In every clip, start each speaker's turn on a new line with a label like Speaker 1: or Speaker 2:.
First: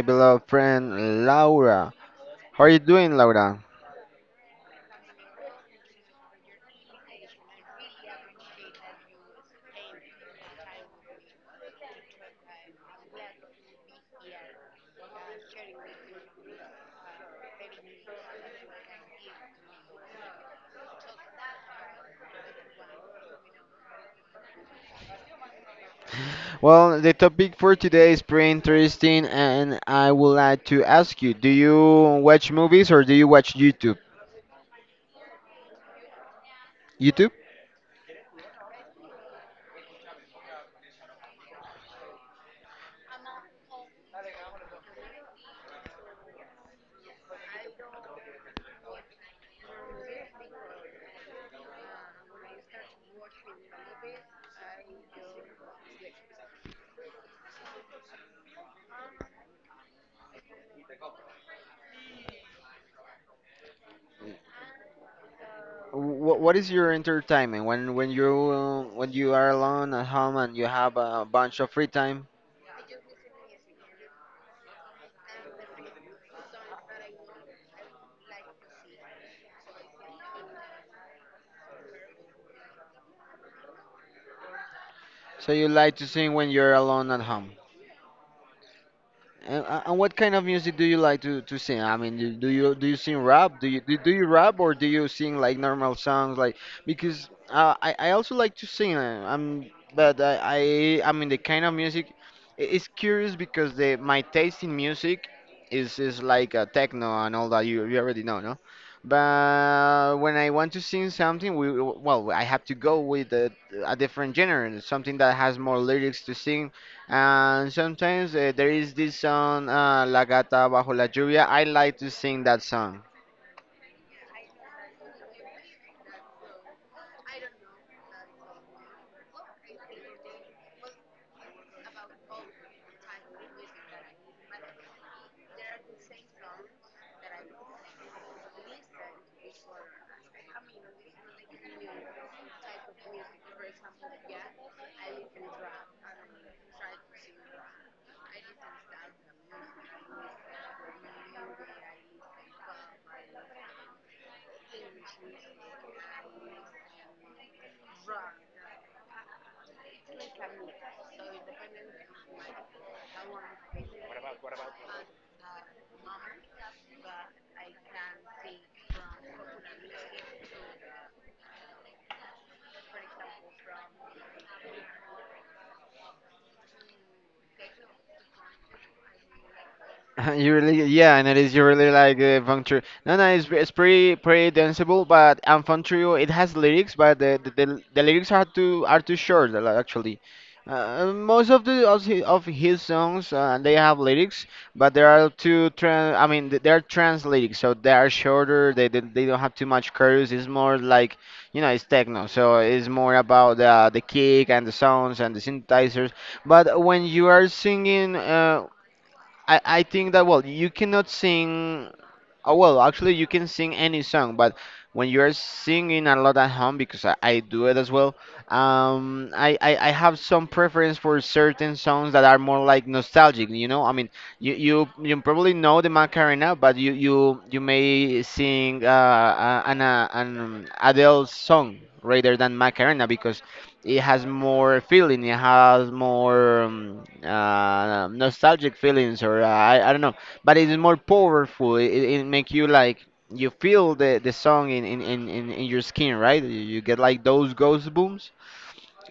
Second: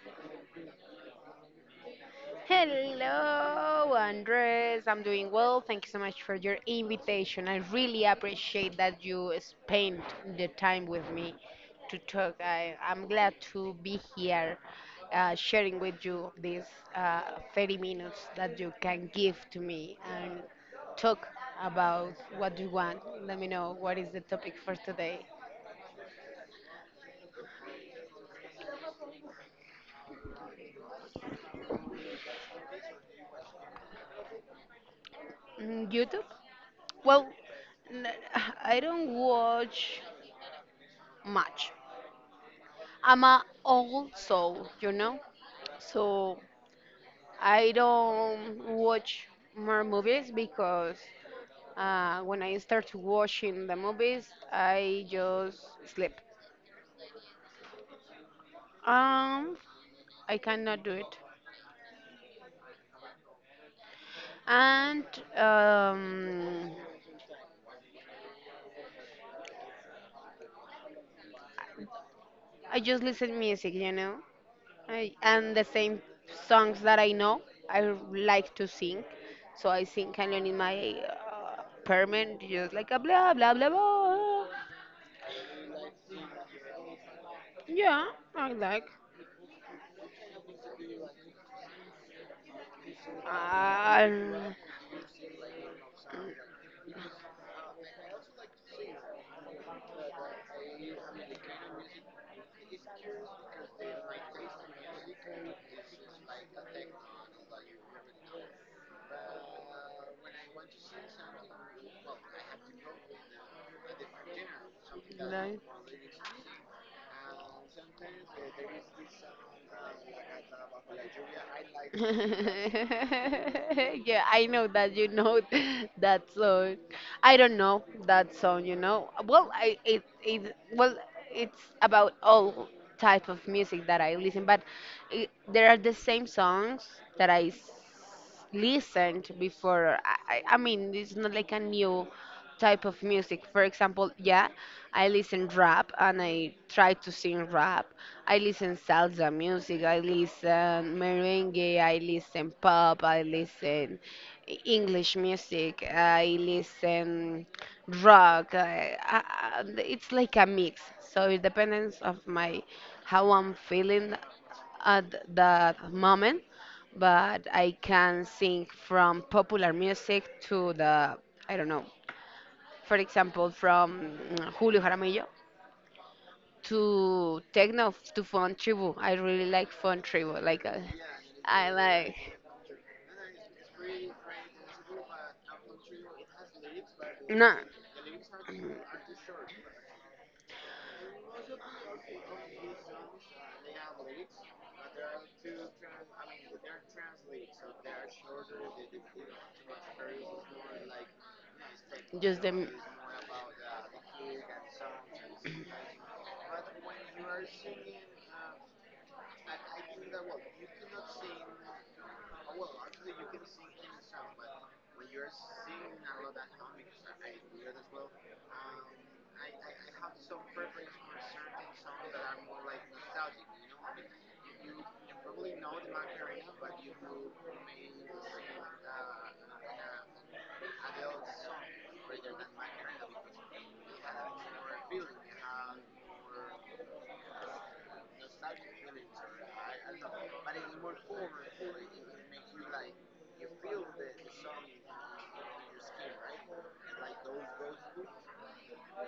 Speaker 1: beloved friend Laura. How are you doing, Laura?
Speaker 2: Hello, Andres. I'm doing well. Thank you so much for your invitation. I really appreciate that you spent the time with me to talk. I'm glad to be here sharing with you these uh, 30 minutes that you can give to me and talk about what you want. Let me know what is the topic for today.
Speaker 1: Well, the topic for today is pretty interesting and I would like to ask you, do you watch movies or do you watch YouTube?
Speaker 2: Mm, YouTube? Well,
Speaker 1: YouTube?
Speaker 2: n- I don't watch much. I'm a old soul, you know, so I don't watch more movies because when I start watching the movies, I just sleep. Um, I cannot do it, and
Speaker 1: What is
Speaker 2: um,
Speaker 1: your entertainment when you when you are alone at home and you have a bunch of free time?
Speaker 2: I just listen music, you know, and the same songs that I know. I like to sing, so I sing alone in my apartment, just like a blah blah blah blah.
Speaker 1: So you like to sing when you're alone at home?
Speaker 2: Yeah, I like.
Speaker 1: And what kind of music do you like to sing? I mean, do you sing rap? Do you
Speaker 2: Um,
Speaker 1: rap or do you sing like normal songs? Because I also like to sing. I'm but I mean the kind of music, it's curious because the my taste in music is like techno and all that you already know, no? But when I want to sing something, we well I have to go with a different genre, something that has
Speaker 2: like,
Speaker 1: more lyrics to sing. And sometimes there is this song, La Gata Bajo la Lluvia. I like to sing that song.
Speaker 2: yeah, I know that you know, that song. I don't know that song, you know. Well, I it it well, it's about all type of music that I listen, but there are the same songs that I listened before. I mean, it's not like a new type of music. For example, yeah, I listen rap and I try to sing rap. I listen salsa music. I listen merengue. I listen pop. I listen English music. I listen rock. It's like a mix. So it depends of my how I'm feeling at that moment, but I can sing from popular music to the, I don't know, for example, from Julio Jaramillo to techno to fun tribu. I really like fun tribu.
Speaker 1: You
Speaker 2: Like,
Speaker 1: really, yeah, and it is. You
Speaker 2: I
Speaker 1: really like
Speaker 2: like,
Speaker 1: the funk trio. No, no, it's pretty, pretty danceable. But and funk trio, it has lyrics, but the the,
Speaker 2: no,
Speaker 1: the, the lyrics are too short, a actually. Most of the of his songs, they have lyrics, but there are two trans. I mean, they are trans lyrics, so they are shorter. They don't have too much chorus. It's more like it's techno,
Speaker 2: just
Speaker 1: so
Speaker 2: them.
Speaker 1: it's more about the kick and the sounds and the synthesizers. But when you are singing, I think that, well, you cannot sing. Oh, well, actually, you can sing any song, but when you're singing a lot at home, because I do it as well, I have some preference for certain songs that are more like nostalgic, you know? I mean, you probably know the Macarena, but you may sing an Adele song rather than Macarena because it has more feeling, it has more nostalgic feelings, or I don't know, but it is more powerful. It make you like you feel the song in your skin, right? You get like those ghost booms.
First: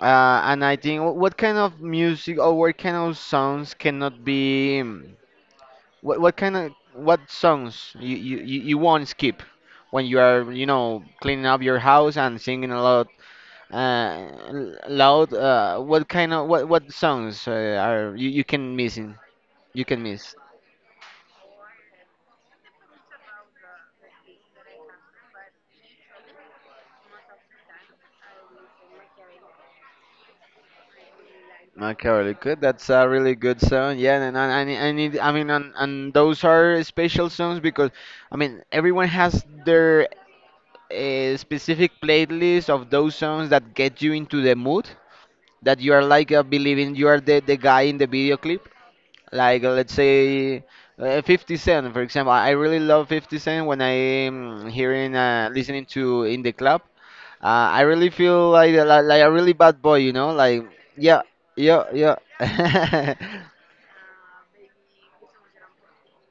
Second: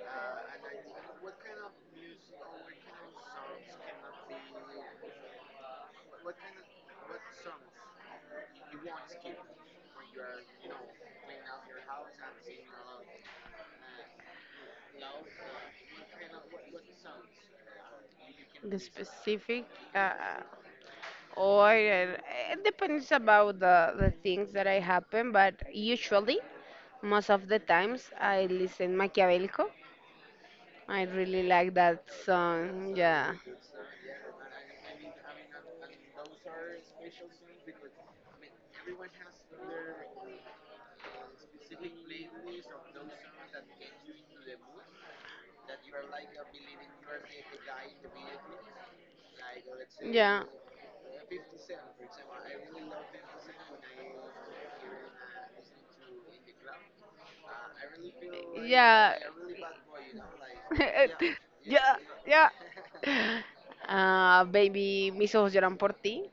Speaker 1: And I think what kind of music or what kind of songs cannot be, what kind of what songs you won't skip when you are cleaning up your house and singing a lot, loud. What kind of, what songs, are you can
Speaker 2: The
Speaker 1: missing,
Speaker 2: specific
Speaker 1: you can
Speaker 2: uh,
Speaker 1: miss.
Speaker 2: or it depends about the things that I happen, but usually, most of the times, I listen Machiavellico. I really like that
Speaker 1: Okay, really good. That's
Speaker 2: song.
Speaker 1: a
Speaker 2: Yeah.
Speaker 1: really good song. Yeah, and I, need- I need. I mean, and those are special songs because, I mean, everyone has their specific playlist of those songs that get you into the mood, that you are like believing you are the guy in the video clip. Like let's
Speaker 2: Yeah.
Speaker 1: say 50 Cent, for example. I really love 50 Cent when I'm hearing listening to in the club. I really feel
Speaker 2: Yeah.
Speaker 1: like a really bad boy, you know? Like, yeah, yeah,
Speaker 2: Yeah.
Speaker 1: yeah.
Speaker 2: Yeah. Baby, mis ojos lloran por ti.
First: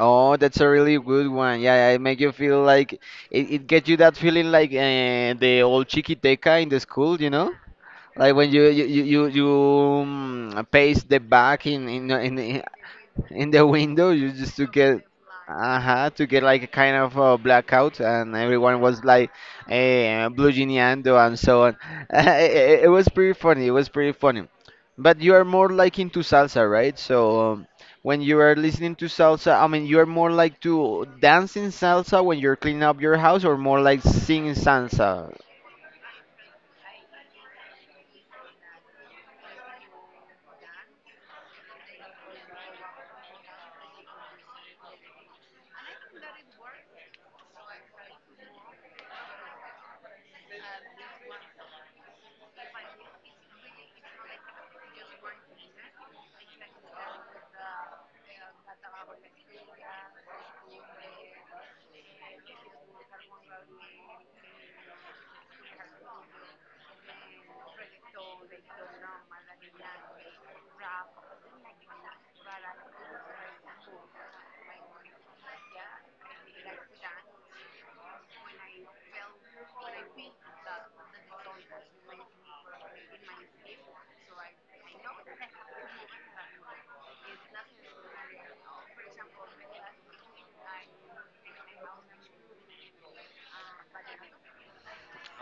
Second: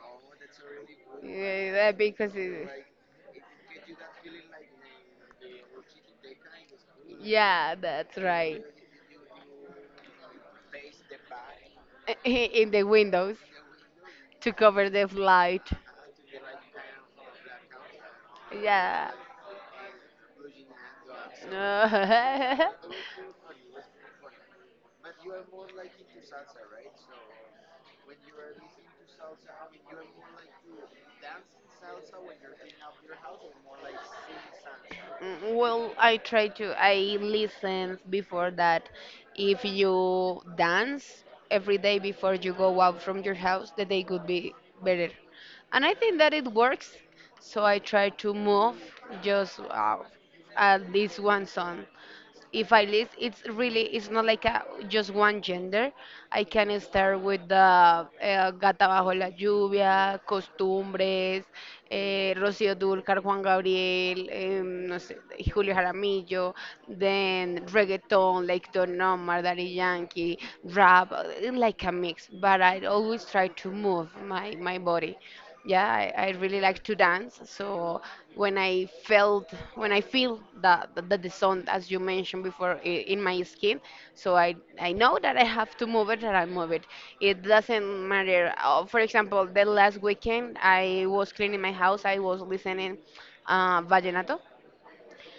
Speaker 1: Oh, that's a really good one.
Speaker 2: Yeah,
Speaker 1: Yeah,
Speaker 2: that
Speaker 1: it make you
Speaker 2: because
Speaker 1: feel
Speaker 2: it,
Speaker 1: like it gets you that feeling like the old chiquiteca in the school, you know?
Speaker 2: yeah, that's
Speaker 1: Like when
Speaker 2: right.
Speaker 1: you paste the back in in, in, in
Speaker 2: In the windows
Speaker 1: in the window, you
Speaker 2: to
Speaker 1: just to
Speaker 2: cover
Speaker 1: get.
Speaker 2: the light.
Speaker 1: Uh-huh. To get like a kind of blackout and everyone was
Speaker 2: Yeah.
Speaker 1: like, blue geniando and so on. It was pretty funny, it was pretty funny. But you are more like into salsa, right? So, when you are listening to salsa, I mean, you are more like to dancing salsa when you're cleaning up your house, or more like singing salsa?
Speaker 2: Mm, well, I try to. I listen before that. If you dance every day before you go out from your house, the day could be better. And I think that it works. So I try to move just at least one song if I list, it's really it's not like a, just one gender. I can start with the Gata bajo la lluvia, Costumbres, eh, Rocío Dúrcal, Juan Gabriel, em, no sé, Julio Jaramillo, then reggaeton, like Don Omar, Daddy Yankee, rap, like a mix. But I always try to move my body. Yeah, I really like to dance, so when I felt when I feel that that the sound as you mentioned before in my skin, so I know that I have to move it and I move it. It doesn't matter. For example, the last weekend I was cleaning my house, I was listening vallenato,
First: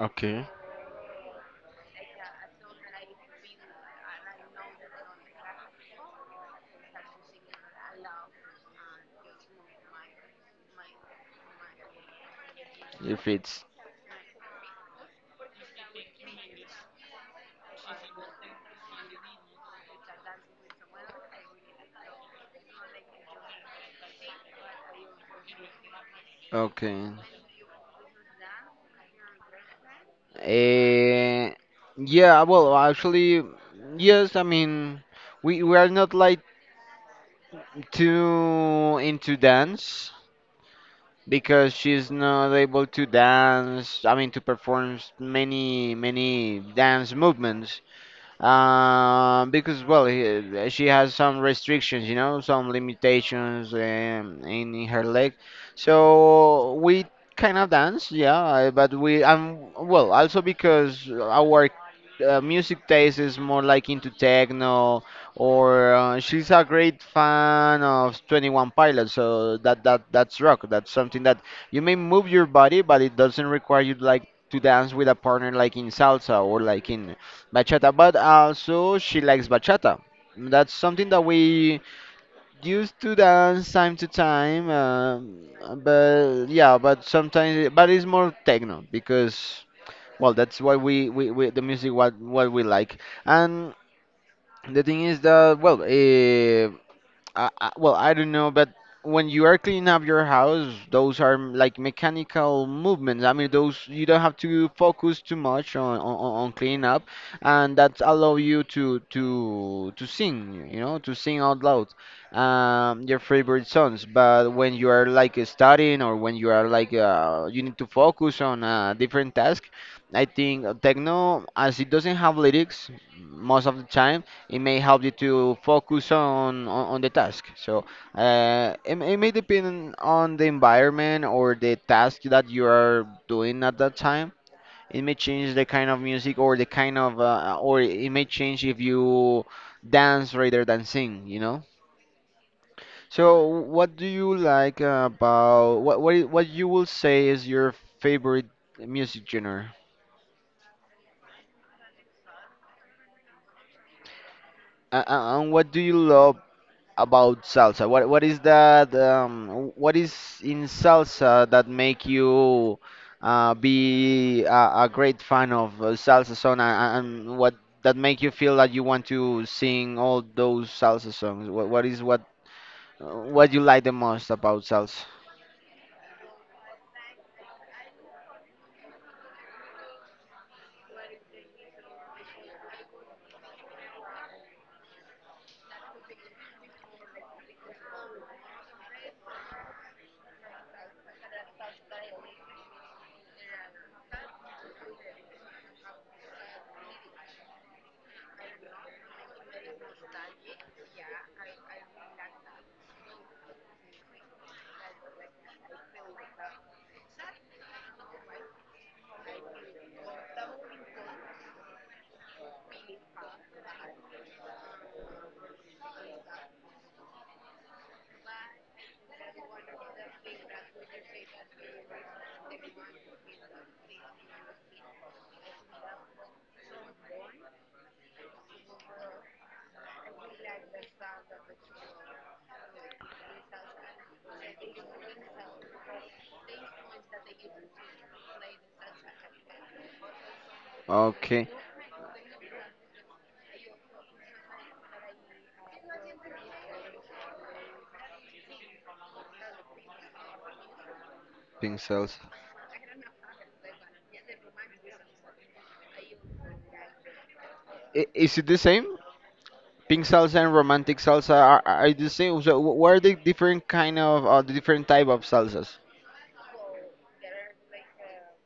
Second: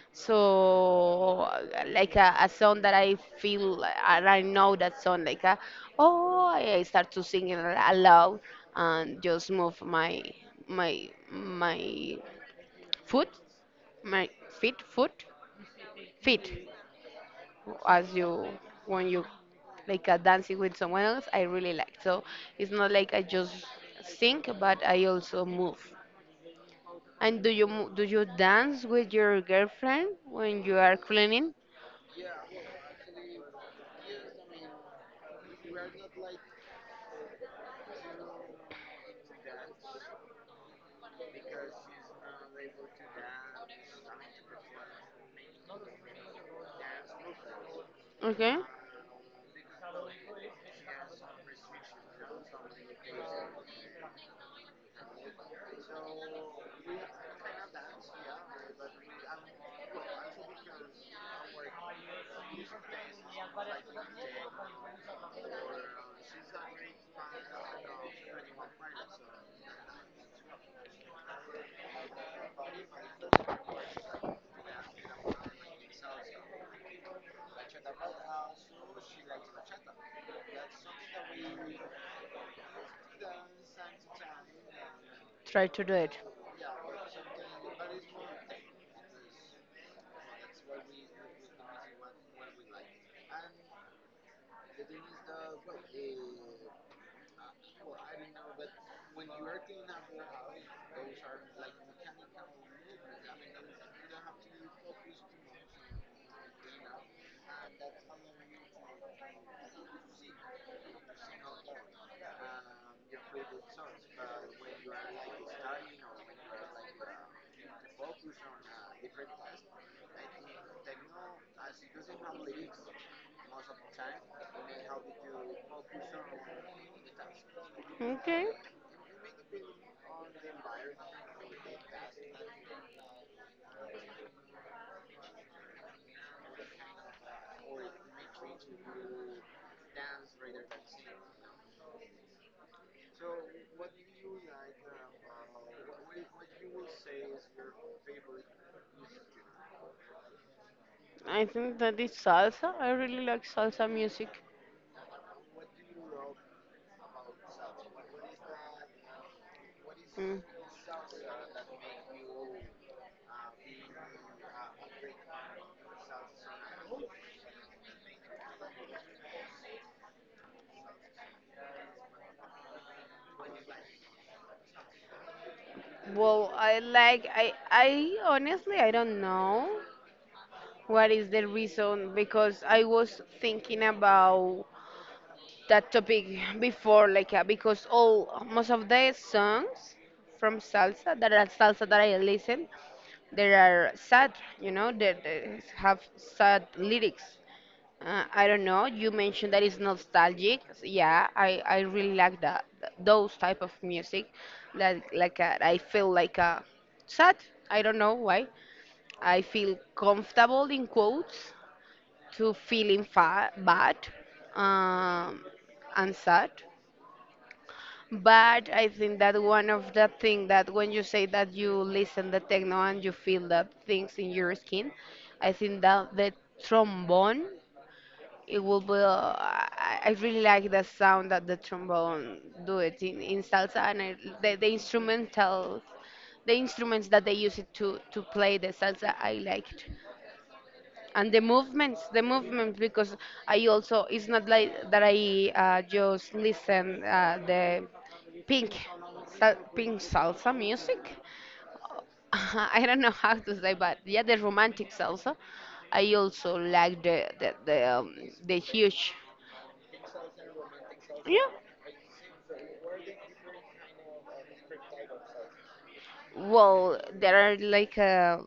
Speaker 1: Okay.
Speaker 2: so like a song that I feel like- and I know that song like a, oh I start to sing it aloud and just move my
Speaker 1: If
Speaker 2: foot
Speaker 1: it's
Speaker 2: my feet foot feet as you when you like a dancing with someone else I really like, so it's not like I just sing but I also move.
Speaker 1: okay.
Speaker 2: And do you do you dance with your girlfriend when you are
Speaker 1: Uh,
Speaker 2: cleaning?
Speaker 1: yeah, well, actually, yes, I mean, we are not like too into dance, because she's not able to dance, I mean, to perform many, many dance movements,
Speaker 2: Okay.
Speaker 1: because, well, she has some restrictions, some limitations in her leg. So we kind of dance, yeah, but we, well, also because our music taste is more like into techno, or she's a great fan of Twenty One Pilots, so that's rock. That's something that you may move your body, but it doesn't require you like to dance with a partner like in salsa or like in bachata. But also she likes bachata. That's something that we used to dance time to time,
Speaker 2: Try to do it.
Speaker 1: but yeah, but sometimes, but it's more techno because, well, that's why we the music, what we like. And the thing is that, well, eh. Well, I don't know, but when you are cleaning up your house, those are, like, mechanical movements. I mean, those you don't have to focus too much on cleaning up, and that allow you to sing, to sing out loud, your favorite songs. But when you are like studying or when you are like, you need to focus on a different task, I think techno, as it doesn't have lyrics most of the time, it may help you to focus on the task. So,
Speaker 2: Okay.
Speaker 1: it may depend on the environment or the task that you are doing at that time. It may change the kind of music or the kind of, or it may change if you dance rather than sing. So what do you like about, what you will say is your favorite music genre?
Speaker 2: I think that is salsa. I really like salsa music.
Speaker 1: And what do you love about salsa? What is that? What is
Speaker 2: Mm.
Speaker 1: in salsa that make you be a great fan of salsa song, and what that make you feel that you want to sing all those salsa songs? What is what, what you like the most about salsa?
Speaker 2: Well, I like I honestly I don't know what is the reason because I was thinking about that topic before, like because all most of the songs from salsa that are salsa that I listen, they are sad, you know, they have sad lyrics. I don't know. You mentioned that it's nostalgic. Yeah, I really like that those type of music. Like I feel like sad. I don't know why. I feel comfortable in quotes to feeling fa bad um, and sad. But I think that one of the thing that when you say that you listen the techno and you feel the things in your skin, I think that the trombone it will be. I really like the sound that the trombone do it in salsa, and the instrumental, the instruments that they use it to play the salsa, I liked, and
Speaker 1: Okay,
Speaker 2: the movements because I also it's not like that I just listen the pink pink salsa music.
Speaker 1: pink salsa.
Speaker 2: I don't know how to say, but yeah, the romantic salsa. I also like the
Speaker 1: Is it
Speaker 2: the
Speaker 1: the same?
Speaker 2: huge.
Speaker 1: Pink salsa and romantic salsa
Speaker 2: Yeah.
Speaker 1: are the same. So what are the different kind of, the different type of salsas?
Speaker 2: Well, there are like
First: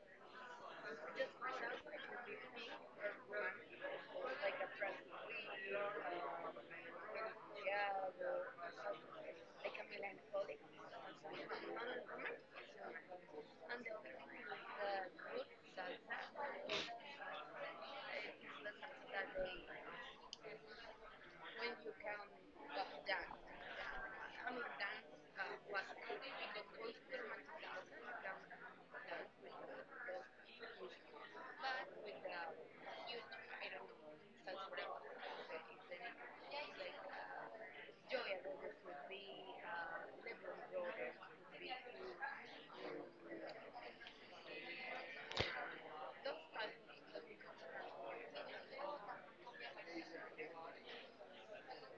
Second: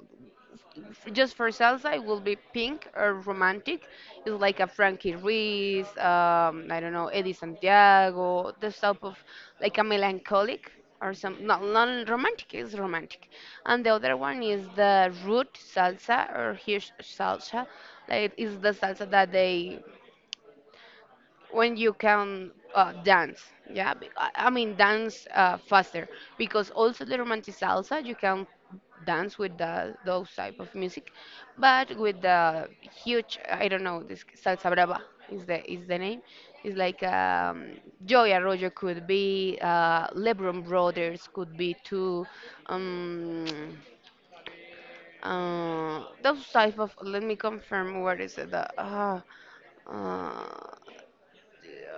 Speaker 2: just for salsa, it will be pink or romantic. It's like a Frankie Ruiz, I don't know, Eddie Santiago, this type of like a melancholic or some not not romantic is romantic, and the other one is the root salsa or huge salsa. Like it's the salsa that they when you can dance, yeah, I mean dance faster because also the romantic salsa you can dance with the, those type of music, but with the huge I don't know this salsa brava is the name. It's like Joy Arroyo could be Lebron Brothers could be too, um, those type of let me confirm what is it the uh,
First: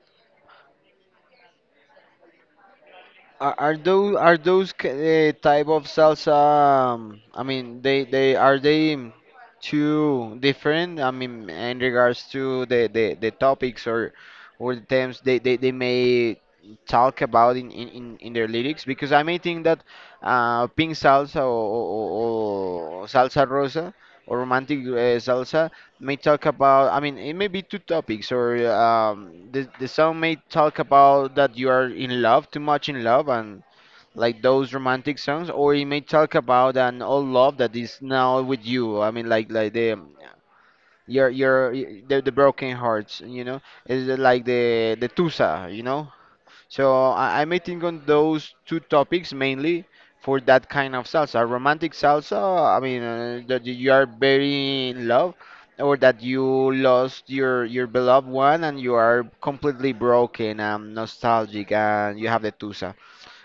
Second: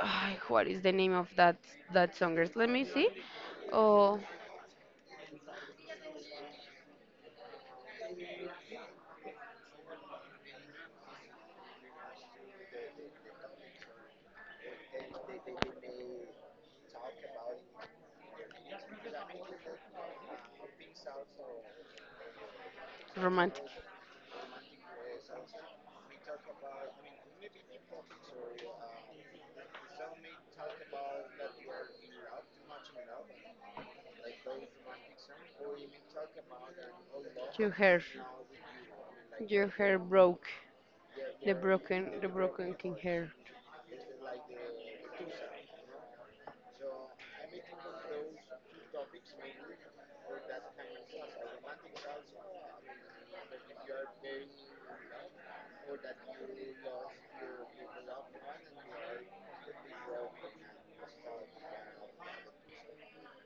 Speaker 2: ay, what is the name of that that songers? Let me see.
Speaker 1: Are, are those
Speaker 2: Oh,
Speaker 1: are those k- uh, type of salsa? I mean, they too different? I mean, in regards to the topics, or the themes they may talk about in their lyrics, because I may think that, pink salsa, or salsa
Speaker 2: romantic.
Speaker 1: rosa, or romantic, salsa, may talk about, I mean, it may be two topics. Or the song may talk about that you are in love, too much in love, and like those romantic songs, or it may talk about an old love
Speaker 2: Your
Speaker 1: that is
Speaker 2: hair,
Speaker 1: now with you. I mean, like
Speaker 2: your
Speaker 1: like the
Speaker 2: hair broke.
Speaker 1: your your y- the,
Speaker 2: The
Speaker 1: the broken
Speaker 2: broken king
Speaker 1: hearts
Speaker 2: hair.
Speaker 1: you know is like the tusa. So, I may think on those two topics mainly for that kind of salsa. Romantic salsa, I mean, that you are very in love, or that you lost your beloved one and you are completely broken and nostalgic and you have the tusa.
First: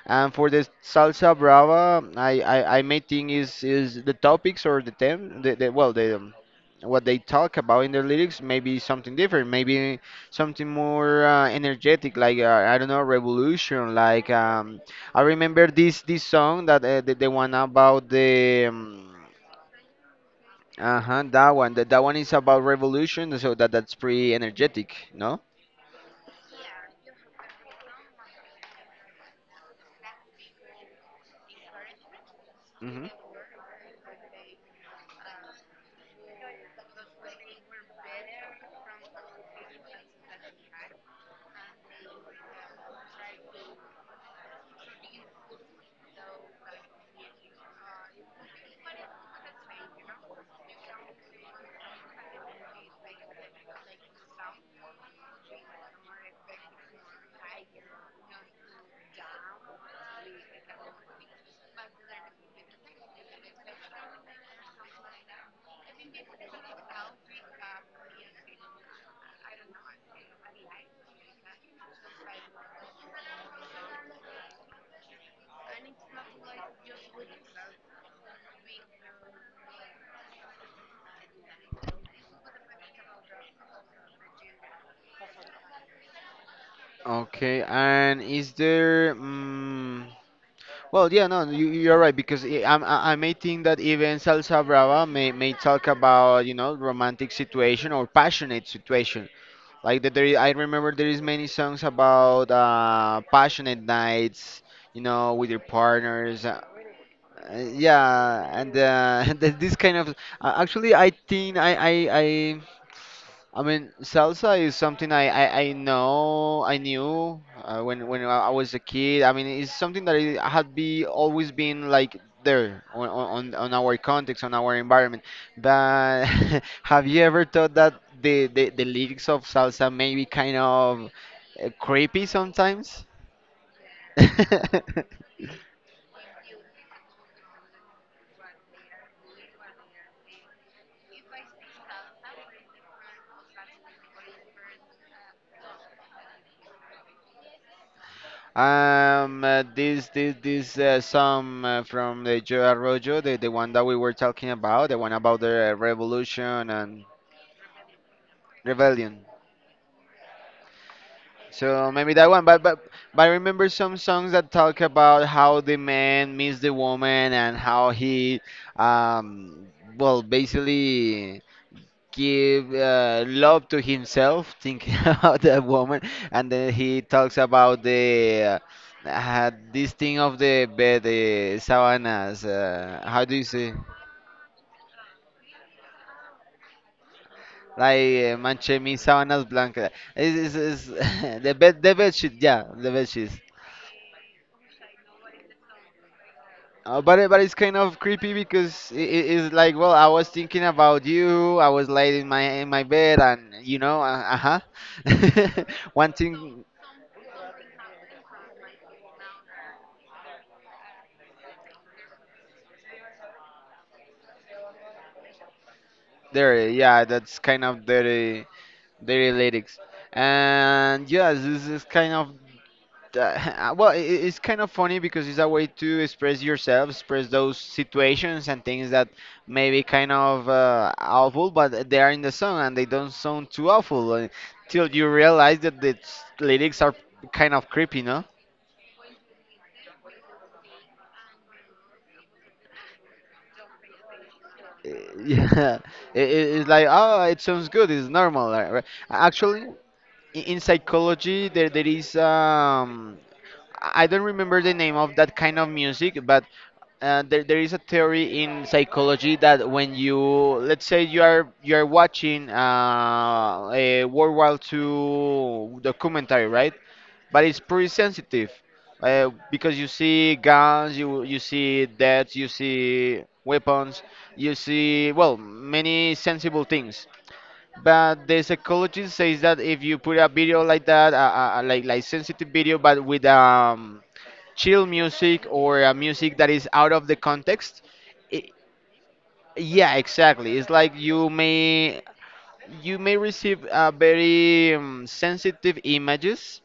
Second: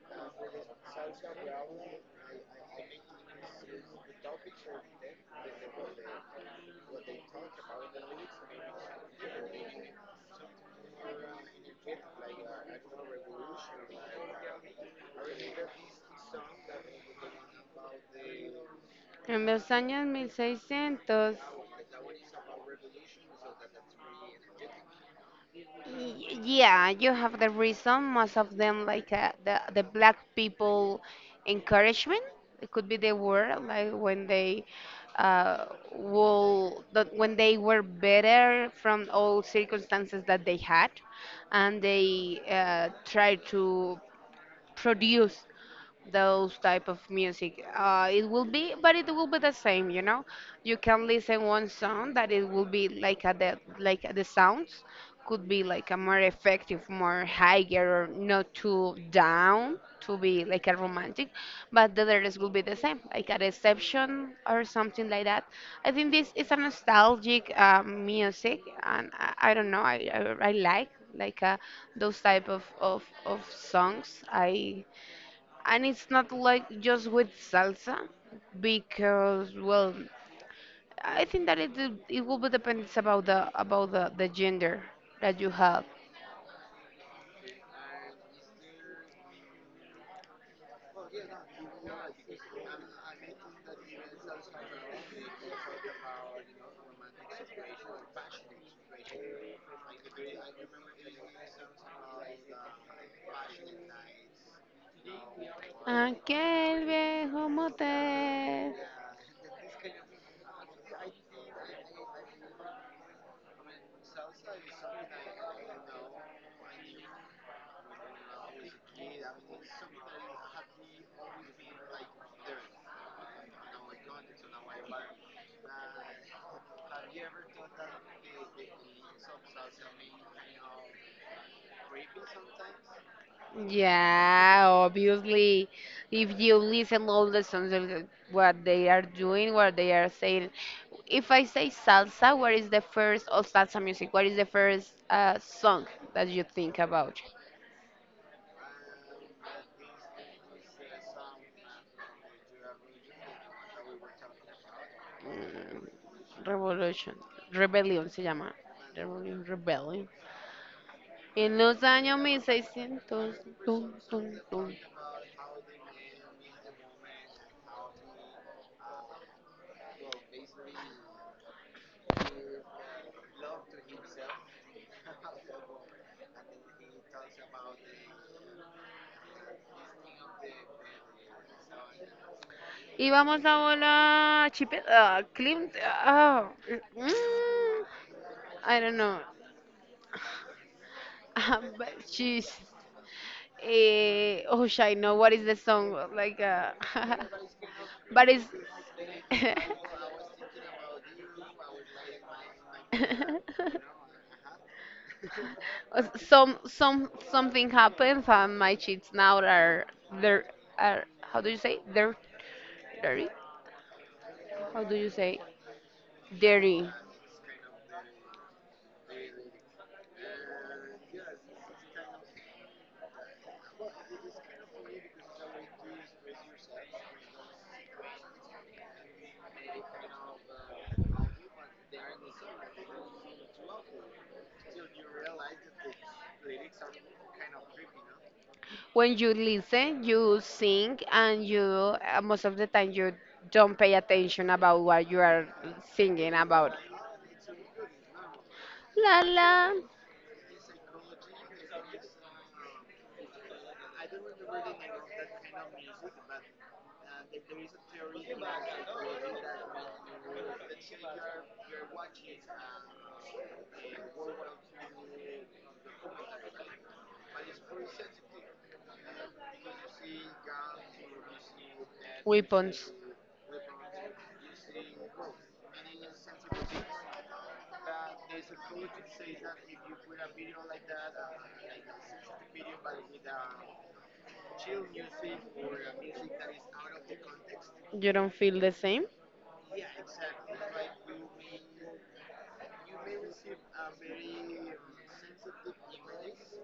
Speaker 1: And for the salsa brava, I may think is the topics, or the theme, the well, the, what they talk about in their lyrics may be something different, maybe something more energetic, like, I don't know, revolution. Like, I remember this song that, the one about the,
Speaker 2: En los años
Speaker 1: uh-huh,
Speaker 2: 1600.
Speaker 1: that one is about revolution, so that's pretty energetic, no?
Speaker 2: Y- Yeah, you have the reason. Most of them, like the black people encouragement, it could be
Speaker 1: Hmm.
Speaker 2: the word, like when they uh, will that when they were better from all circumstances that they had, and they try to produce those type of music. It will be, but it will be the same, you know. You can listen one song that it will be like a, the like the sounds could be like a more effective, more higher, or not too down to be like a romantic, but the others will be the same, like a reception or something like that. I think this is a nostalgic music, and I don't know, I like those type of songs. I and it's not like just with salsa because well I think that it will be depends about the gender that you have.
Speaker 1: Okay, and is there? Mm. Well, yeah, no, you're right because I may think that even Salsa Brava may talk about, romantic situation or passionate situation. Like that there, I remember there is many songs about, passionate nights, with your partners.
Speaker 2: Aquel viejo
Speaker 1: Yeah,
Speaker 2: motel.
Speaker 1: and and this kind of, actually, I think I I mean salsa is something I knew, when I was a kid. I mean, it's something that it had be always been like there on our context, on our environment. But have you ever thought that the lyrics of salsa may be kind of creepy sometimes?
Speaker 2: Yeah, obviously, if you listen all the songs, of what they are doing, what they are saying. If I say salsa, what is the first of salsa music? What is the first song that you think about?
Speaker 1: This song from the Joe Arroyo, the one that we were talking about, the one about the
Speaker 2: Mm,
Speaker 1: revolution and
Speaker 2: revolution, Rebellion se llama.
Speaker 1: rebellion.
Speaker 2: Rebellion, Rebellion. En los
Speaker 1: So maybe
Speaker 2: años
Speaker 1: that one, but but
Speaker 2: 1600.
Speaker 1: I remember
Speaker 2: Tun,
Speaker 1: some songs
Speaker 2: tun,
Speaker 1: that
Speaker 2: tun.
Speaker 1: talk about how the man meets the woman and how he, um, well, basically give love to himself, thinking about that woman. And then he talks about the this thing of the bed, the sabanas,
Speaker 2: Y
Speaker 1: how do you
Speaker 2: vamos a
Speaker 1: say,
Speaker 2: volar. Chipet. Ah, Klimt. Ah, mm,
Speaker 1: like manche
Speaker 2: I
Speaker 1: mi
Speaker 2: don't know.
Speaker 1: sabanas blancas. Is the
Speaker 2: Ah,
Speaker 1: bed the
Speaker 2: but
Speaker 1: bed sheet?
Speaker 2: jeez.
Speaker 1: Yeah, the bed sheets.
Speaker 2: Eh, oh, I know what is the song. Like,
Speaker 1: But it's kind of
Speaker 2: but
Speaker 1: creepy
Speaker 2: it's.
Speaker 1: because it is like, well, I was thinking about you, I was laid in my bed, and you know, uh huh,
Speaker 2: Some
Speaker 1: wanting.
Speaker 2: some something happens and my sheets now are they're are how do you say they're dirty? How do you say
Speaker 1: There,
Speaker 2: dirty?
Speaker 1: yeah, that's kind of their lyrics, and yes, this is kind of well, it's kind of funny because it's a way to express yourself, express those situations and things that may be kind of awful, but they are in the song and they don't sound too awful, till you realize that the lyrics are kind of creepy, no?
Speaker 2: When you listen, you sing, and you most of the time you don't pay attention about what you are
Speaker 1: Yeah,
Speaker 2: singing
Speaker 1: it's
Speaker 2: about.
Speaker 1: like, oh, it sounds good, it's normal. Right?
Speaker 2: La la.
Speaker 1: Actually, in psychology there is, I don't remember the name of that kind of music, but there is a theory in psychology that when you, let's say, you are watching a World War Two documentary, right? But it's pretty sensitive, because you see guns, you see deaths, you
Speaker 2: Weapons.
Speaker 1: see weapons, you see, well, many sensible things. But the psychologist says that if you put a video like that, like sensitive video, but with chill music, or music that is out of the context,
Speaker 2: You don't
Speaker 1: it,
Speaker 2: feel the same?
Speaker 1: yeah, exactly, it's like you may receive very, sensitive images,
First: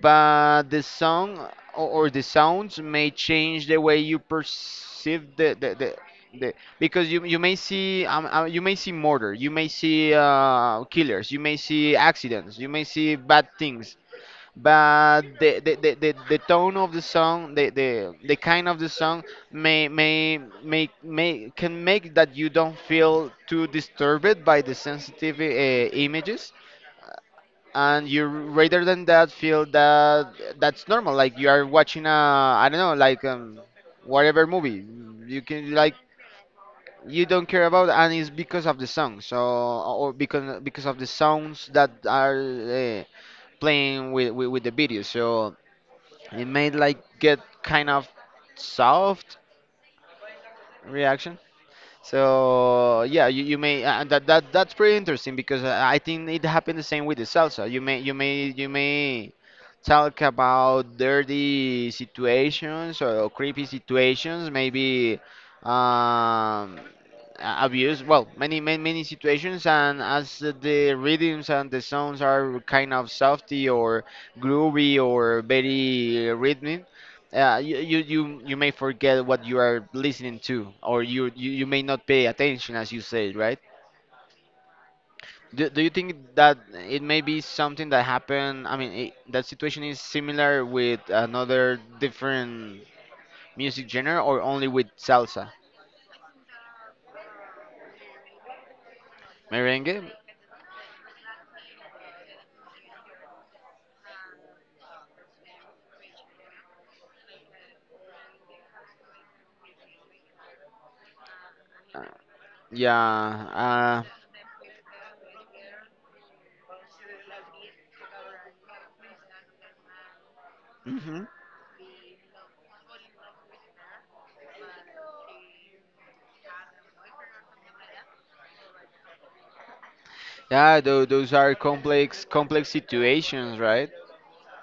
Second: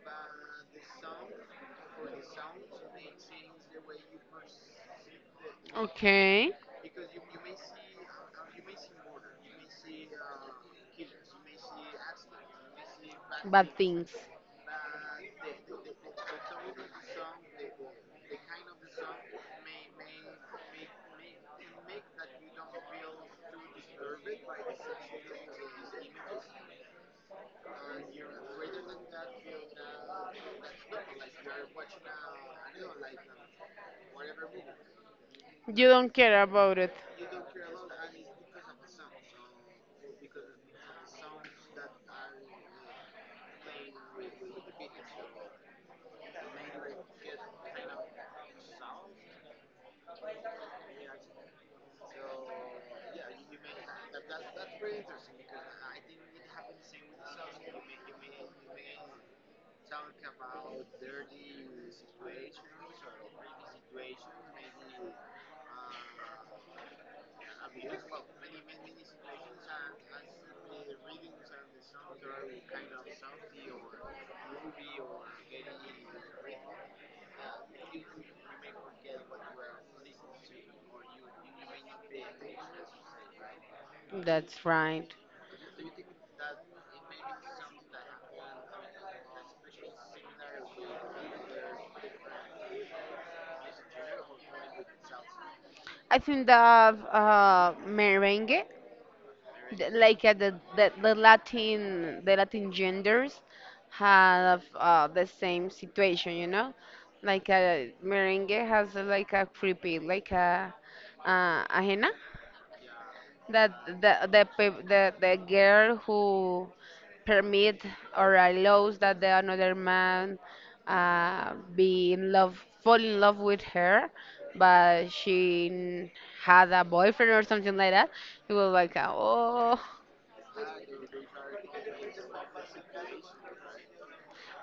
Speaker 1: but the song, or the sounds, may change the way you perceive the,
Speaker 2: Okay.
Speaker 1: because you may see, you may see murder, you may see killers, you may see accidents, you may see bad
Speaker 2: Bad
Speaker 1: things,
Speaker 2: things.
Speaker 1: but the tone of the song, the, the kind of the song may can make that you don't feel too disturbed by the sensitive images. And you, rather than that, feel that that's normal, like you are watching a, I don't know, like, whatever movie you can,
Speaker 2: You
Speaker 1: like,
Speaker 2: don't care about it.
Speaker 1: you don't care about, and it's because of the song, so, or because of the sounds that are playing with, with the video. So it made like get kind of soft reaction. So yeah, you may that, that's pretty interesting because, I think it happened the same with the salsa. You may talk about dirty situations or creepy situations, maybe, um abuse, well, many situations, and as the rhythms and the sounds are kind of softy or groovy or very rhythmic, yeah, you may forget what you are listening to, or you may not pay attention, as you said, right?
Speaker 2: That's right.
Speaker 1: Do you think that it may be something that happened? I mean, that situation is similar with another different music genre, or only with salsa,
Speaker 2: I think that merengue,
Speaker 1: merengue?
Speaker 2: like the Latin genders have the same situation, you know, like merengue has like a creepy like a ajena
Speaker 1: Yeah.
Speaker 2: that the the girl who permit or allows that the another man
Speaker 1: Hmm.
Speaker 2: be in love fall in love with her but she had a boyfriend or something like that. It was like oh.
Speaker 1: Yeah, those are complex situations, right?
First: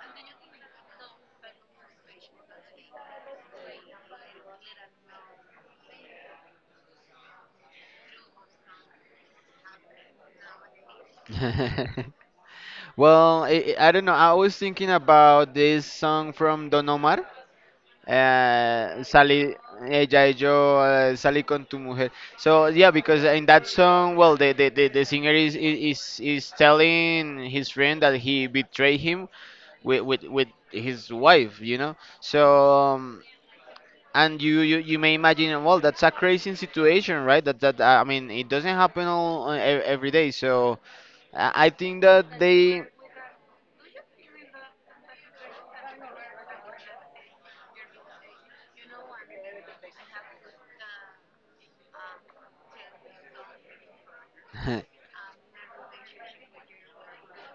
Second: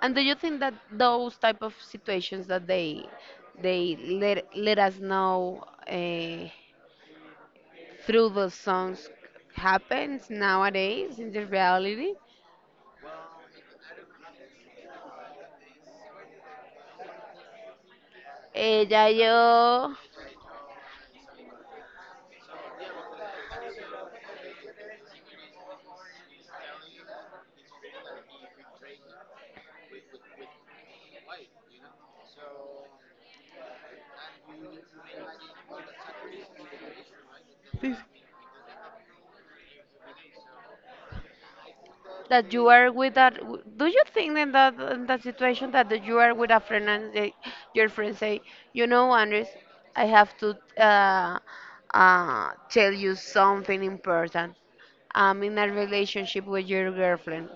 Speaker 2: And do you think that those type of situations that they let let us know uh, through the songs happens nowadays in the reality?
Speaker 1: Well, I don't know. I was thinking about this song from Don Omar.
Speaker 2: Ella y
Speaker 1: Sally,
Speaker 2: yo.
Speaker 1: ella y yo, salí con tu mujer. So yeah, because in that song, well, the singer is telling his friend that he betrayed him with his wife, you know. So, um, and you may imagine, well, that's a crazy situation, right? That, I mean, it doesn't happen all every day. So I think that
Speaker 2: That you
Speaker 1: they.
Speaker 2: are with that, do you think in that situation that you are with a friend and your friend say, you know, Andres, I have to uh, tell you something important. I'm in a relationship with your girlfriend.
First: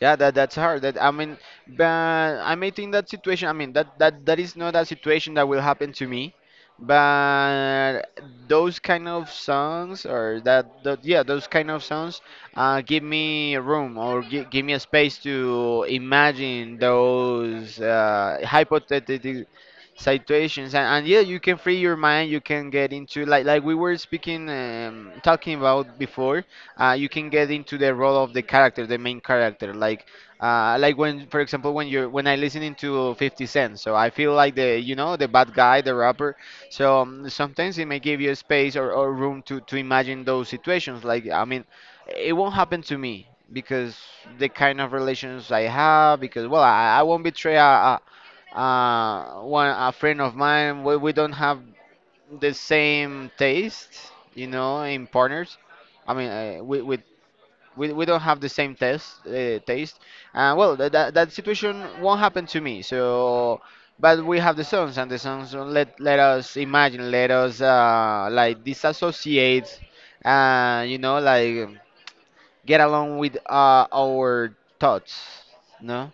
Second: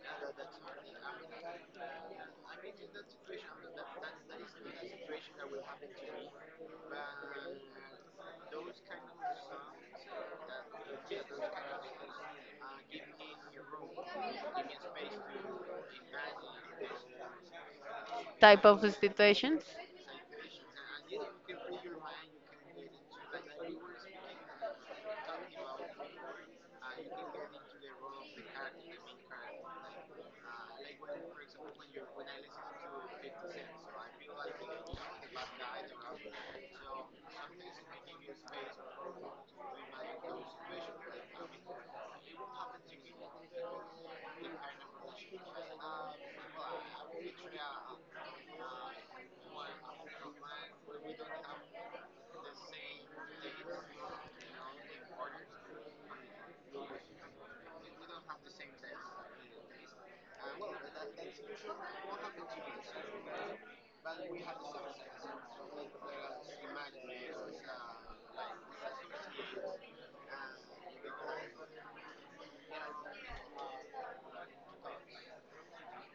Speaker 1: Yeah, that's hard. That, I mean, but I may think that situation. I mean, that is not a situation that will happen to me. But those kind of songs, or that, that yeah, those kind of songs, give me room, or give me a space to imagine those
Speaker 2: Type of
Speaker 1: hypothetical
Speaker 2: situations.
Speaker 1: situations, and yeah, you can free your mind, you can get into, like, we were speaking talking about before. You can get into the role of the character, the main character, like, like when, for example, when you're when I listening to 50 Cent, so I feel like the you know the bad guy, the rapper. So, sometimes it may give you a space, or room to imagine those situations, like, I mean, it won't happen to me because the kind of relations I have, because, well, I won't betray a, one a friend of mine. We don't have the same taste, you know, in partners. I mean, we don't have the same taste. Taste. Well, that situation won't happen to me. So, but we have the songs, and the songs, let us imagine, let us, like, disassociate, you know, like, get along with our thoughts, no.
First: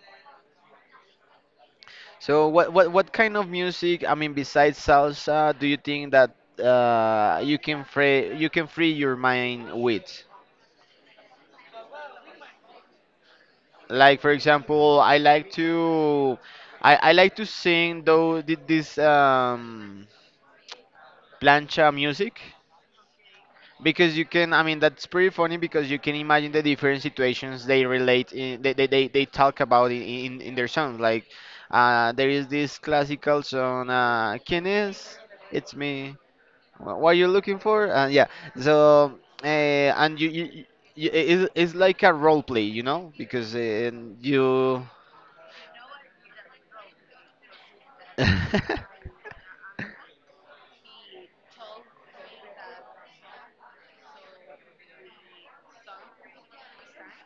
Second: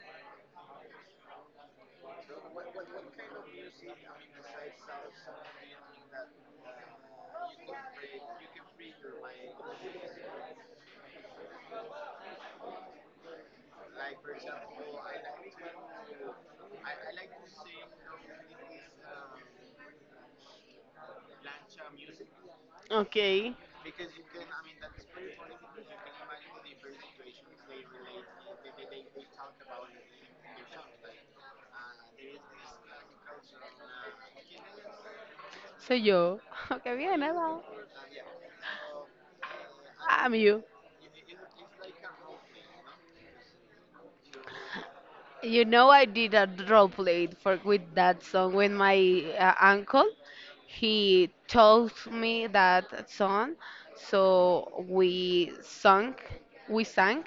Speaker 1: So what kind of music, I mean, besides salsa, do you think that you can free your mind with? Like, for example, I like to sing though, this, plancha music,
Speaker 2: Okay.
Speaker 1: because you can, I mean, that's pretty funny because you can imagine the different situations they relate in, they talk about in, in their songs. Like, there is this classical song, ¿Quién es? It's
Speaker 2: Soy
Speaker 1: me.
Speaker 2: yo. Okay,
Speaker 1: What
Speaker 2: bien
Speaker 1: you are looking
Speaker 2: Eva.
Speaker 1: for? Yeah. So, and
Speaker 2: I'm you.
Speaker 1: it's like a role play, you know, because you
Speaker 2: You know, I did a role play for with that song when my uncle he told me that song, so we sung, we sang,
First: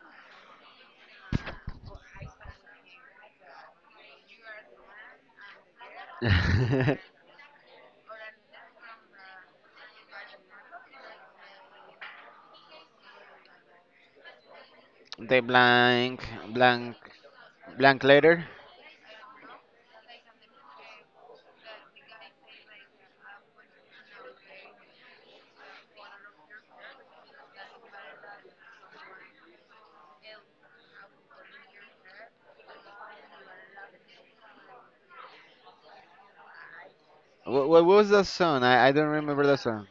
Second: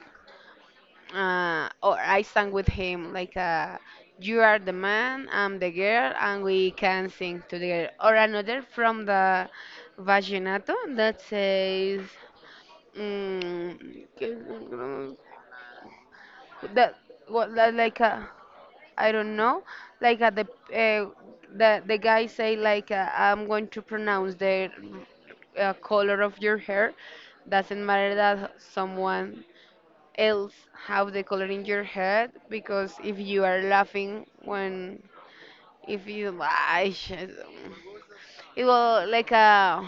Speaker 2: or I sang with him like you are the man, I'm the girl, and we can sing together. Or another from the Vaginato that says mm,
Speaker 1: the blank
Speaker 2: that
Speaker 1: blank
Speaker 2: what that like
Speaker 1: blank
Speaker 2: a
Speaker 1: letter.
Speaker 2: I don't know. Like at the uh, the guy say like I'm going to pronounce the color of your hair. Doesn't matter that someone else have the color in your head because if you are laughing when if you ay, shit.
Speaker 1: What was that song?
Speaker 2: It
Speaker 1: I don't
Speaker 2: will like
Speaker 1: remember that song.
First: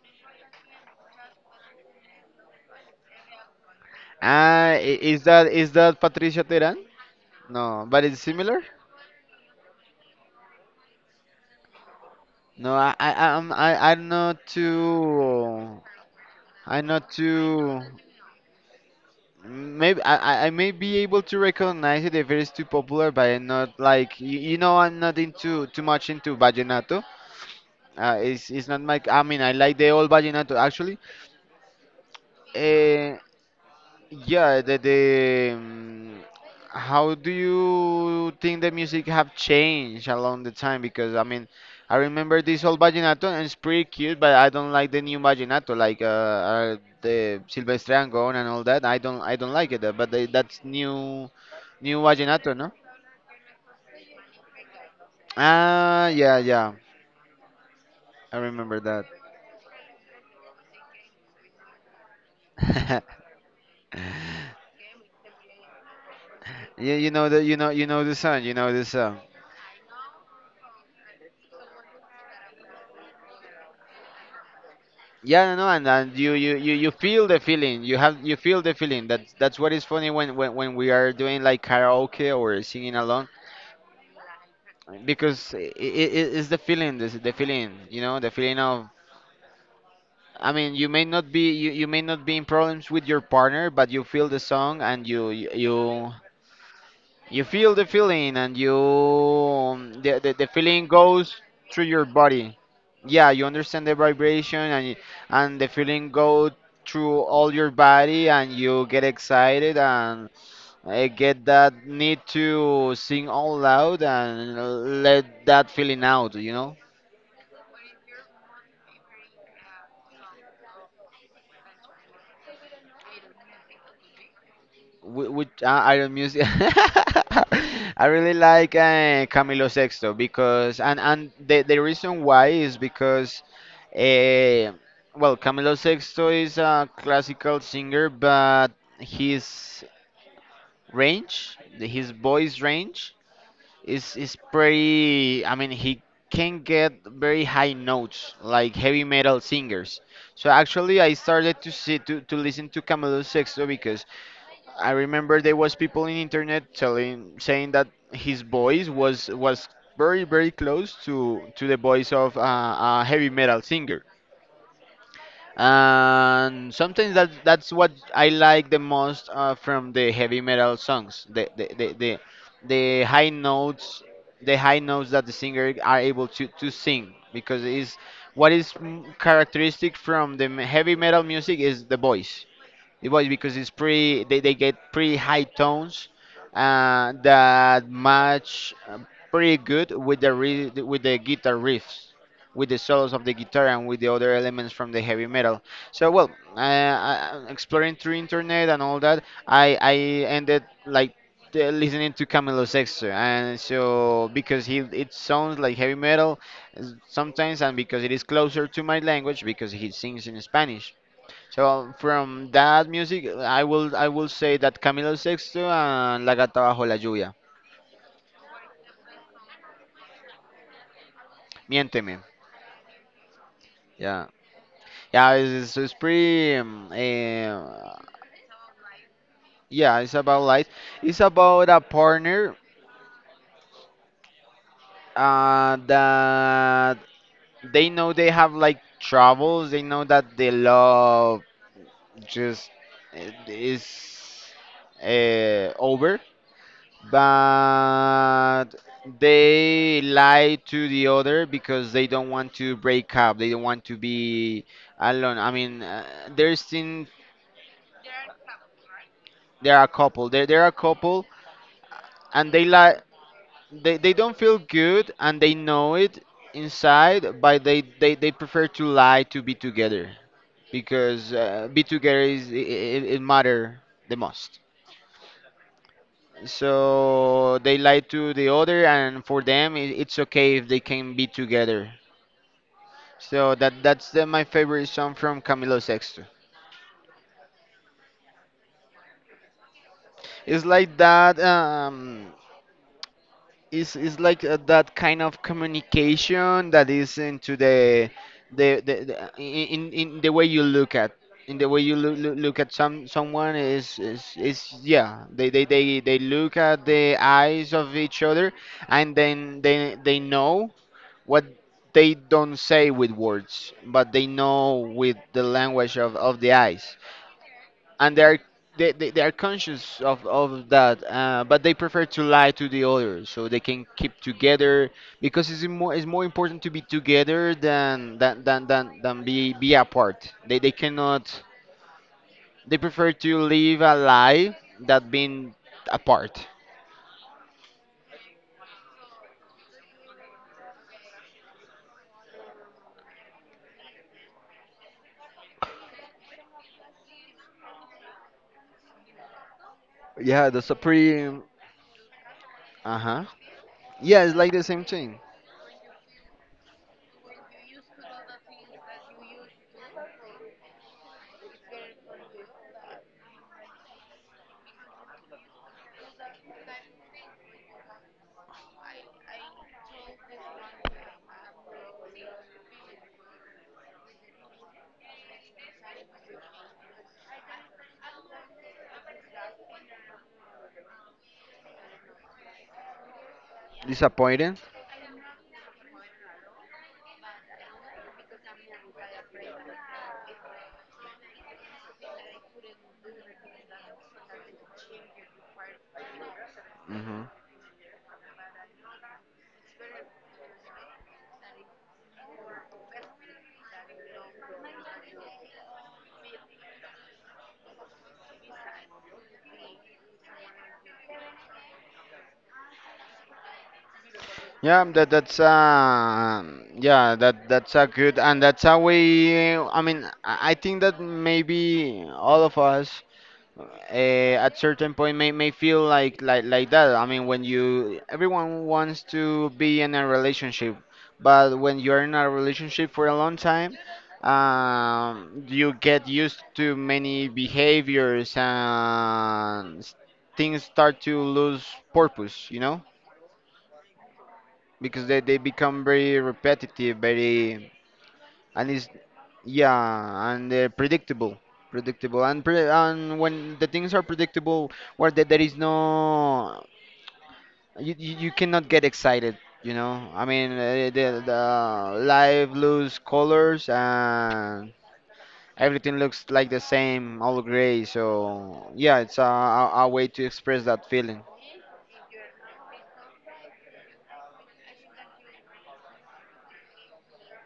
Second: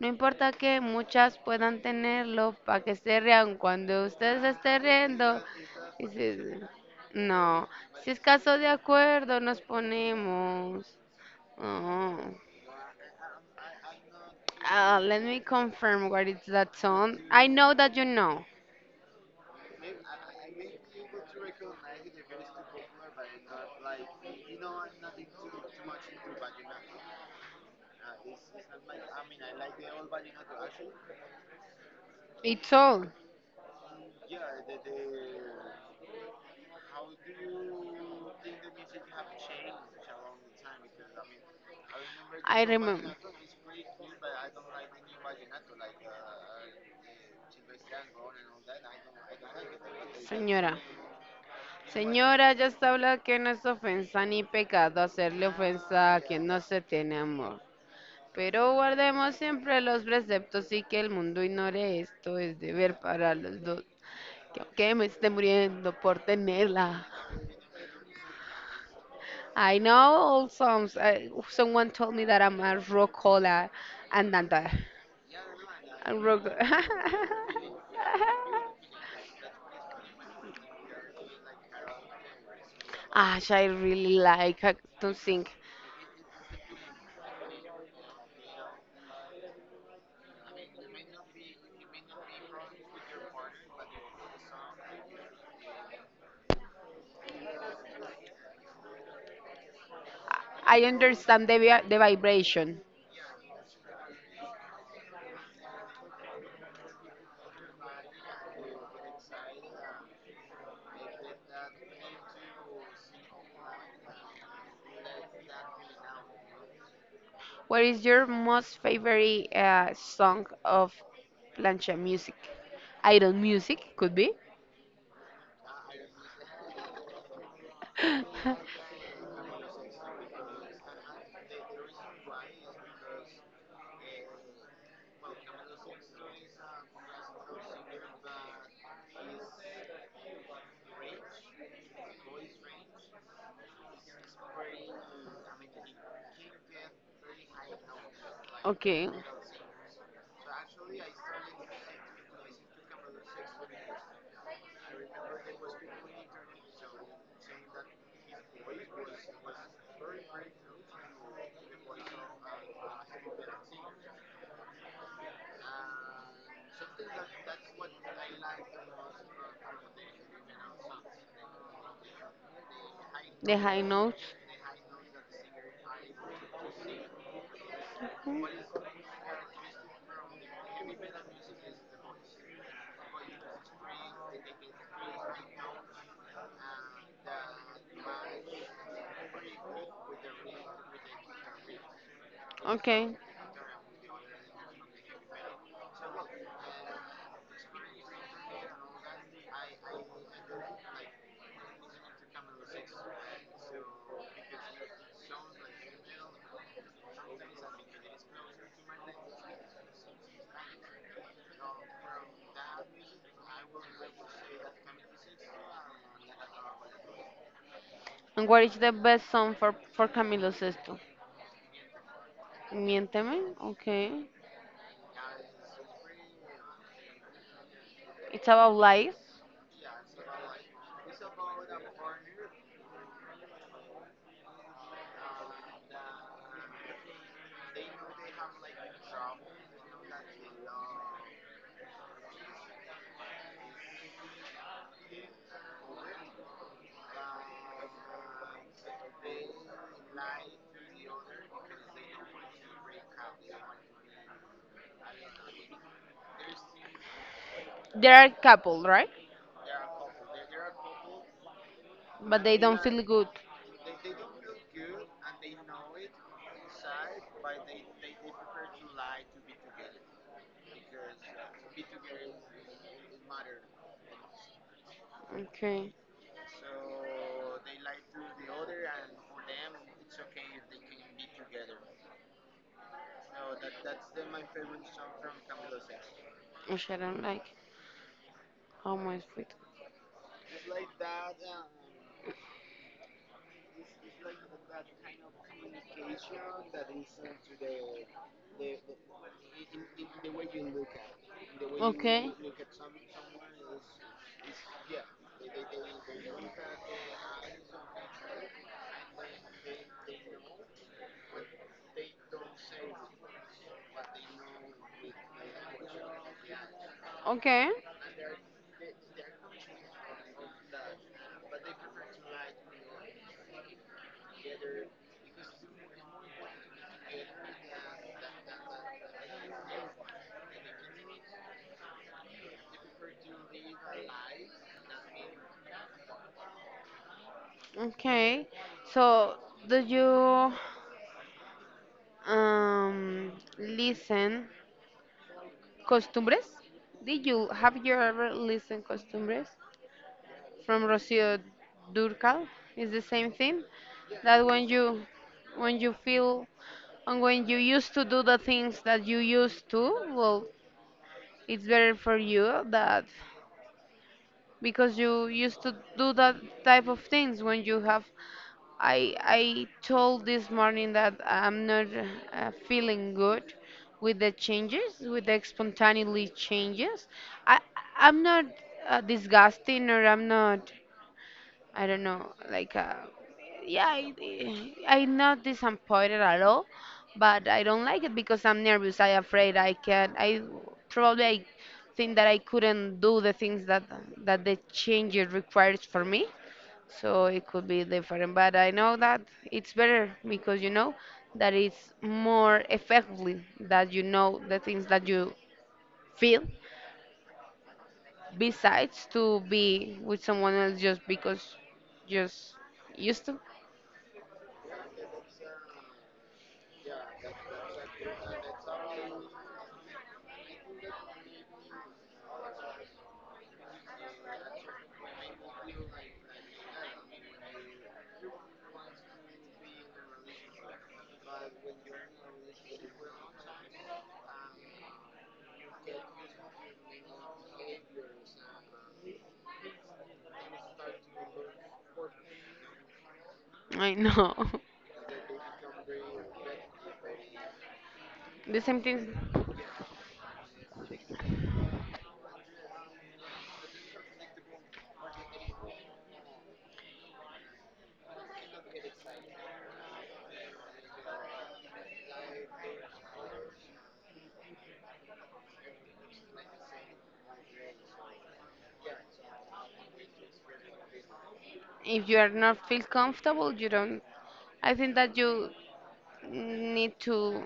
Speaker 2: no importa que muchas puedan tenerlo para que se rean cuando ustedes
Speaker 1: Ah,
Speaker 2: estén riendo.
Speaker 1: is that
Speaker 2: Sí, sí,
Speaker 1: Patricia
Speaker 2: sí.
Speaker 1: Teran?
Speaker 2: No,
Speaker 1: No, but
Speaker 2: si es
Speaker 1: it's
Speaker 2: caso
Speaker 1: similar.
Speaker 2: de acuerdo, nos ponemos. Oh.
Speaker 1: No, I'm not
Speaker 2: Ah, let me
Speaker 1: too.
Speaker 2: confirm what is that
Speaker 1: I'm not
Speaker 2: song. I know
Speaker 1: too.
Speaker 2: that you know.
Speaker 1: Maybe I may be able to recognize it if it is too popular, but I'm not like you know I'm not into too much into vallenato. It's not my, I mean, I like the old vallenato actually.
Speaker 2: It's all.
Speaker 1: Mm. Yeah, the how do you think the music have changed along the time? Because, I mean, I remember
Speaker 2: I
Speaker 1: this old
Speaker 2: remember.
Speaker 1: vallenato and it's pretty cute, but I don't like the new vallenato, like, the Silvestre Angón and all that. I don't like it, but they, that's
Speaker 2: Señora.
Speaker 1: new
Speaker 2: Señora,
Speaker 1: vallenato,
Speaker 2: ya
Speaker 1: no?
Speaker 2: está hablado que no es ofensa ni pecado hacerle
Speaker 1: Ah,
Speaker 2: ofensa a
Speaker 1: yeah,
Speaker 2: quien no
Speaker 1: yeah,
Speaker 2: se tiene amor.
Speaker 1: I
Speaker 2: Pero
Speaker 1: remember that.
Speaker 2: guardemos siempre los preceptos y que el mundo ignore esto es deber para los dos. Que aunque me esté muriendo por tenerla.
Speaker 1: You know the, you know the song, you know the song.
Speaker 2: I know some, eh, someone told me that I'm a rocola andante.
Speaker 1: Yeah, no, no, and,
Speaker 2: A
Speaker 1: and
Speaker 2: rock.
Speaker 1: you feel the feeling. You feel the feeling. That's what is funny when, when we are doing, like, karaoke or singing along,
Speaker 2: Ash, I really like to sing.
Speaker 1: because it's the feeling, this the feeling, you know, the feeling of. I mean, you may not be in problems with your partner, but you feel the song and you you feel the feeling, and you, the
Speaker 2: I I
Speaker 1: feeling goes
Speaker 2: understand the vi-
Speaker 1: through
Speaker 2: the
Speaker 1: your body.
Speaker 2: vibration.
Speaker 1: Yeah, you understand the vibration, and the feeling go through all your body, and you get excited and get that need to sing all loud and let that feeling out. You know.
Speaker 2: What is your most favorite song of plancha music? Iron music could be.
Speaker 1: Which, Iron Music? I really like, Camilo Sexto, because, and the reason why is because, uh, well, Camilo Sexto is a classical singer, but his range, his voice range, is pretty, I mean, he can get very high notes, like heavy
Speaker 2: Okay,
Speaker 1: metal singers. So actually I started to listen to Camilo Sexto because I remember there was people in internet telling saying that his voice was very close to the voice of, a heavy metal singer. And sometimes that's what I like the most, from the heavy metal songs. The high
Speaker 2: the high
Speaker 1: notes,
Speaker 2: notes.
Speaker 1: that the singer are able to sing, because is what is, characteristic from the, heavy metal music, is the voice. It was because it's pretty. They get pretty high tones, that match, pretty good with the, with the guitar riffs, with the
Speaker 2: Okay.
Speaker 1: solos of the guitar, and with the other elements from the heavy metal. So, well, exploring through internet and all that, I ended, like, listening to Camilo Sexto, and so because he it sounds like heavy metal sometimes, and because it is closer to my language because he sings in Spanish. From that music, I will say that Camilo Sexto and La Gata Bajo la Lluvia.
Speaker 2: And what is the best song for Camilo Sesto?
Speaker 1: Miénteme.
Speaker 2: Miénteme. Okay.
Speaker 1: Yeah, yeah, it's pretty.
Speaker 2: It's about lies.
Speaker 1: Yeah, it's about life. It's about a partner that they know they have like troubles. They know that the love just is over, but they lie to the other because they don't want to break up. They don't want to be alone. I mean, there's in
Speaker 2: They are a couple, right?
Speaker 1: there are a couple. There are a couple,
Speaker 2: But
Speaker 1: and
Speaker 2: they
Speaker 1: they
Speaker 2: don't
Speaker 1: lie.
Speaker 2: feel good.
Speaker 1: They don't feel good, and they know it inside, but they prefer to lie to be together because be together is it matter the most.
Speaker 2: Okay.
Speaker 1: So they lie to the other, and for them, it's okay if they can be together. So that's my favorite song from Camilo Sexto.
Speaker 2: Which I don't like. How much fit?
Speaker 1: It's like that. It's like that kind of communication that is into the in the way you look at in the way you
Speaker 2: Okay.
Speaker 1: look at someone is, yeah, they look at the eyes of each other, and then they know what they don't say with words, but they know with the language of the eyes.
Speaker 2: Okay.
Speaker 1: And they are conscious of that, but they prefer to lie to the others so they can keep together, because it's more important to be together than be apart. They cannot, they prefer to live a lie that being apart.
Speaker 2: Okay. So, do you um listen costumbres? Did you have you ever listened costumbres
Speaker 1: Yeah, that's a
Speaker 2: from
Speaker 1: pretty.
Speaker 2: Rocío Durcal? It's the
Speaker 1: Uh-huh,
Speaker 2: same thing
Speaker 1: yeah, it's
Speaker 2: that
Speaker 1: like the same thing.
Speaker 2: when you feel and when you used to do the things that you used to, well, it's better for you that because you used to do that type of things when you have I told this morning that I'm not feeling good with the changes, with the spontaneously changes. I I'm not disgusting or I'm not I don't know like yeah
Speaker 1: Disappointing.
Speaker 2: I, I'm not disappointed at all, but I don't like it because I'm nervous. I afraid I can I probably I think that I couldn't do the things that that the changes requires for me,
Speaker 1: Hmm.
Speaker 2: so it could be different but I know that it's better because you know that it's more effectively that you know the things that you feel besides to be with someone else just because just used to.
Speaker 1: Yeah, that that's uh yeah, that's a good and that's a way. I mean, I think that maybe all of us, at certain point, may feel like that. I mean, when you everyone wants to be in a relationship, but when you're in a relationship for a long time, you get used to many behaviors and things start to lose purpose. You know,
Speaker 2: I know.
Speaker 1: because they become very repetitive, very—
Speaker 2: The
Speaker 1: and
Speaker 2: same
Speaker 1: it's
Speaker 2: thing.
Speaker 1: yeah, and they're predictable, predictable, and and when the things are predictable, where there is no— you cannot get excited, you know. I mean, the life lose colors and everything looks like the same, all gray. So yeah, it's a way to express that feeling.
Speaker 2: If you are not feel comfortable you don't I think that you need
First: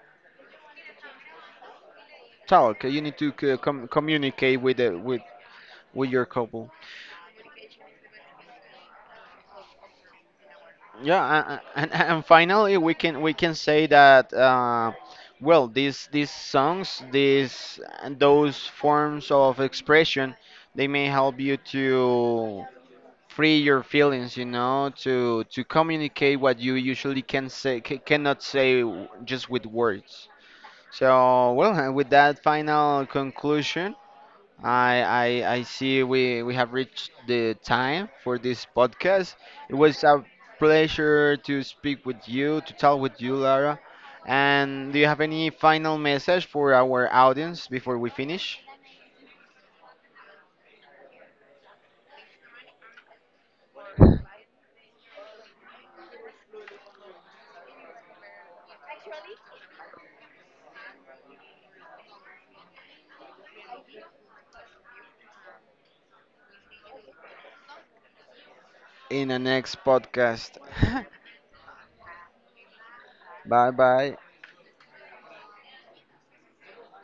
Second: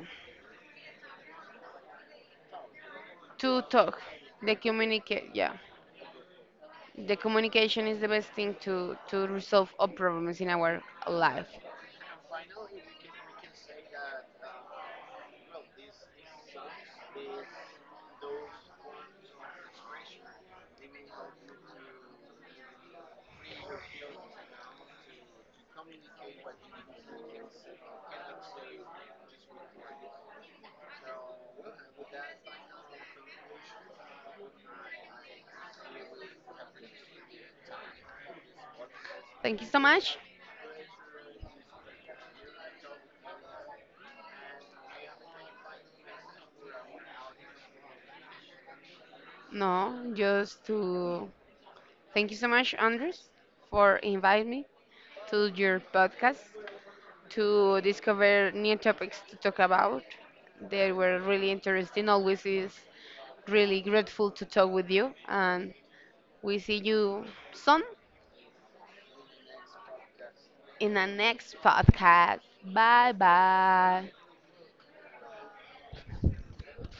Speaker 1: Talk. You need to
Speaker 2: to talk the
Speaker 1: communicate with
Speaker 2: communicate, yeah.
Speaker 1: with your couple.
Speaker 2: The communication is the best thing to resolve all problems in our
Speaker 1: Yeah,
Speaker 2: life.
Speaker 1: and finally we can say that, well, these songs, these and those forms of expression, they may help you to free your feelings, you know, to communicate what you usually cannot say just with words. So well, with that final conclusion, I, I see we have reached the time for this podcast.
Speaker 2: Thank you
Speaker 1: It
Speaker 2: so
Speaker 1: was
Speaker 2: much.
Speaker 1: a pleasure to speak with you, to talk with you, Lara. And do you have any final message for our audience before we finish?
Speaker 2: No, just to thank you so much, Andres, for inviting me to your podcast to discover new topics to talk about. They were really interesting. Always is really grateful to talk with you, and we see you soon
Speaker 1: In the next podcast.
Speaker 2: in the next podcast. Bye
Speaker 1: Bye
Speaker 2: bye.
Speaker 1: bye.